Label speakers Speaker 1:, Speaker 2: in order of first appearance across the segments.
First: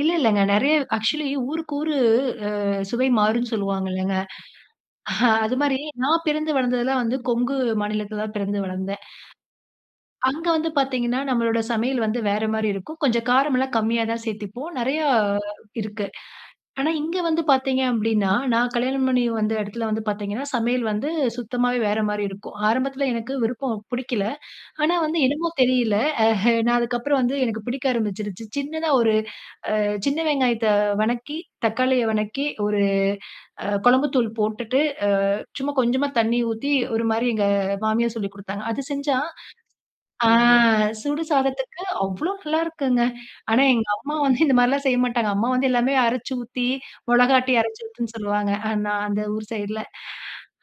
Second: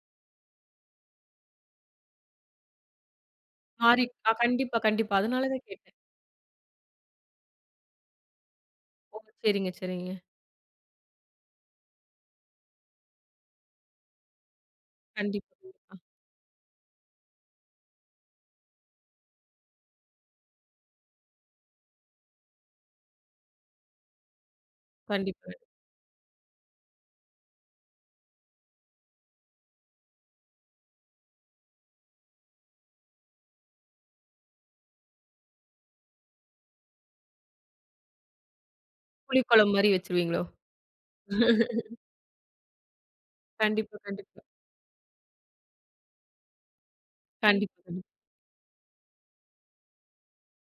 Speaker 1: இல்ல இல்லங்க. நிறைய ஆக்சுவலி ஊருக்கு ஊரு, அ சுவை மாறும்னு
Speaker 2: மாறி,
Speaker 1: சொல்வாங்கலங்க,
Speaker 2: ஆ கண்டிப்பா கண்டிப்பா, அதனால
Speaker 1: அது
Speaker 2: தான்
Speaker 1: மாரி
Speaker 2: கேட்டேன்.
Speaker 1: நான் பிறந்து வளர்ந்தது எல்லாம் வந்து, கொங்கு மாநிலத்துல தான் பிறந்து வளந்தேன்.
Speaker 2: ஓ! சரிங்க, சரிங்க.
Speaker 1: அங்க வந்து பாத்தீங்கனா, நம்ளுடைய சமையல் வந்து வேற மாரி இருக்கும். கொஞ்சம் காரம் எல்லாம் கம்மியா தான் சேத்துப்போம், நிறையா
Speaker 2: கண்டிப்பா. அ.
Speaker 1: இருக்கு. ஆனா, இங்கு வந்து பாத்தீங்க அப்படினா, நான் கல்யாணம் பண்ணி வந்த இடத்துல வந்து பாத்தீங்கனா, சமையல் வந்து சுத்தமாவே வேற மாரி இருக்கும், ஆரம்பத்ல எனக்கு விருப்பம், பிடிக்கல. ஆனா, வந்து என்னமோ
Speaker 2: கண்டிப்பா.
Speaker 1: தெரியல, அ நான் அதுக்கு அப்பறம் வந்து, எனக்கு பிடிக்க ஆரம்பிச்சுடுச்சு, சின்னதா ஒரு, அ சின்ன வெங்காயத்த வதக்கி, தக்காளிய வதக்கி, ஒரு அ குழம்பு தூள போட்டுட்டு, அ சும்மா கொஞ்சமா தண்ணீ ஊத்தி, ஒரு மாரி எங்க மாமியார் சொல்லிக் கொடுத்தாங்க, அது செஞ்சா
Speaker 2: புளிக்குழம்பு மாரி
Speaker 1: அ
Speaker 2: வச்சுருவீங்களோ?
Speaker 1: சுடு சாதத்துக்கு அவ்ளோ நல்லாயிருக்குங்க, ஆனா எங்க
Speaker 2: கண்டிப்பா
Speaker 1: அம்மா வந்து,
Speaker 2: கண்டிப்பா.
Speaker 1: இந்த மாதிரிலாம் செய்ய மாட்டாங்க, அம்மா வந்து எல்லாமே அரச்சு ஊத்தி, மொளகாட்டி
Speaker 2: கண்டிப்பா
Speaker 1: அரச்சு
Speaker 2: கண்டிப்பா.
Speaker 1: ஊத்துன்னு சொல்லுவாங்க, நான் அந்த ஊர் சைடுல,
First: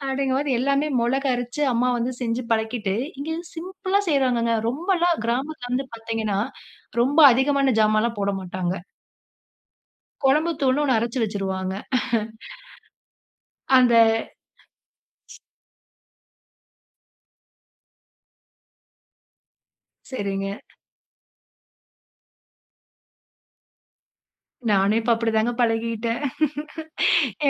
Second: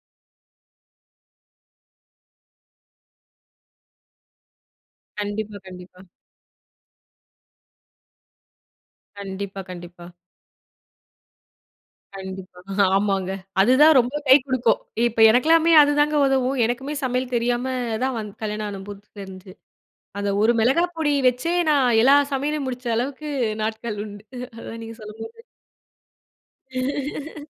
Speaker 1: அப்டிங்க போது எல்லாமே மிளகு அரச்சு அம்மா வந்து செஞ்சு பழக்கிட்டு, இங்கே சிம்பிளா செய்றாங்கங்க, ரொம்பலாம்
Speaker 2: கண்டிப்பா
Speaker 1: கிராமத்ல வந்து
Speaker 2: கண்டிப்பா.
Speaker 1: பாத்தீங்கன்னா, ரொம்ப அதிகமான சாமான்லாம் போட மாட்டாங்க.
Speaker 2: கண்டிப்பா கண்டிப்பா.
Speaker 1: குழம்பு தூள்னு ஒண்ணு அரச்சு வச்சிருவாங்க
Speaker 2: கண்டிப்பா ஆமாங்க.
Speaker 1: அந்த
Speaker 2: அதுதான் ரொம்ப கை கொடுக்கும், இப்ப எனக்கெல்லாமே அதுதாங்க உதவும், எனக்குமே சமையல் தெரியாம தான், வ கல்யாணம் ஆன புதுசு தெரிஞ்சு, அது ஒரு
Speaker 1: சரிங்க.
Speaker 2: மிளகாய் பொடி பொடி வச்சே, நான் எல்லா சமையலயும், முடிச்ச அளவுக்கு நாட்கள் உண்டு, நீங்க
Speaker 1: நானும் இப்போ அப்டி
Speaker 2: சொல்லும்போது,
Speaker 1: தாங்க பழகிட்டேன்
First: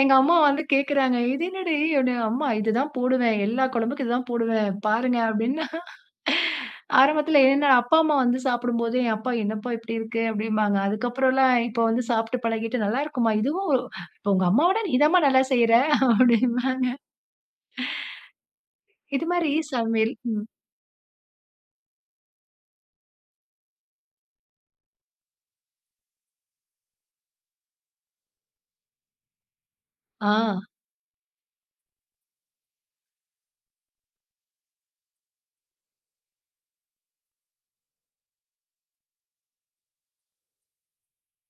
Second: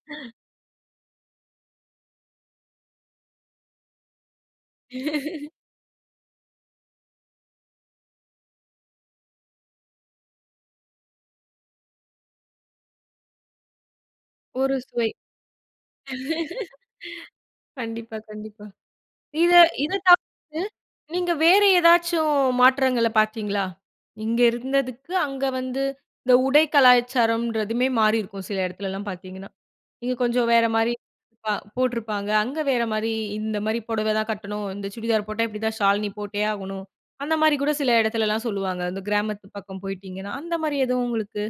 Speaker 1: எங்க அம்மா வந்து கேட்குறாங்க, "இது என்னடி?", அப்படீன்னு. "அம்மா, இது தான் போடுவேன், எல்லா குழம்புக்கும் இதான் போடுவேன், பாருங்க", அப்டினு. ஆரம்பத்ல, என்னோட அப்பா, அம்மா வந்து சாப்டும்போது, என் அப்பா, "என்னப்பா இப்படி இருக்கு?", அப்படின்பாங்க, அதுக்ப்பறலாம், இப்போ வந்து சாப்பிட்டு பழகிட்டு, "நல்லாருக்குமா. இதுவும் உங்க
Speaker 2: ஒரு
Speaker 1: அம்மாவோட நீ
Speaker 2: சுவை.
Speaker 1: தான்மா நல்லா செய்யுற", அப்டின்பாங்க.
Speaker 2: கண்டிப்பா கண்டிப்பா,
Speaker 1: இது மாரி
Speaker 2: இத இத
Speaker 1: சமையல், ம்.
Speaker 2: தவிர்த்து, நீங்க வேறு ஏதாச்சும் மாற்றங்கள பாத்தீங்களா? இங்கே இருந்ததுக்கு அங்க வந்து இந்த உடை கலாச்சாரம்ன்றதுமே மாறியிருக்கும். சில இடத்துலலாம் பாத்திங்கன்னா, இங்க கொஞ்சம்
Speaker 1: ஆ.
Speaker 2: வேற மாரி, ப போட்ருப்பாங்க, அங்க வேற மாரி இந்த மாரி புடவதான் கட்டணும், இந்த சுடிதார் போட்டா, இப்டி தான் ஷால் நீ போட்டே ஆகணும், அந்த மாரி கூட சில இடத்துலலாம் சொல்லுவாங்க, அந்த கிராமத்து பக்கம் போயிட்டீங்கன்னா, அந்த மாதிரி எதுவும் உங்களுக்கு?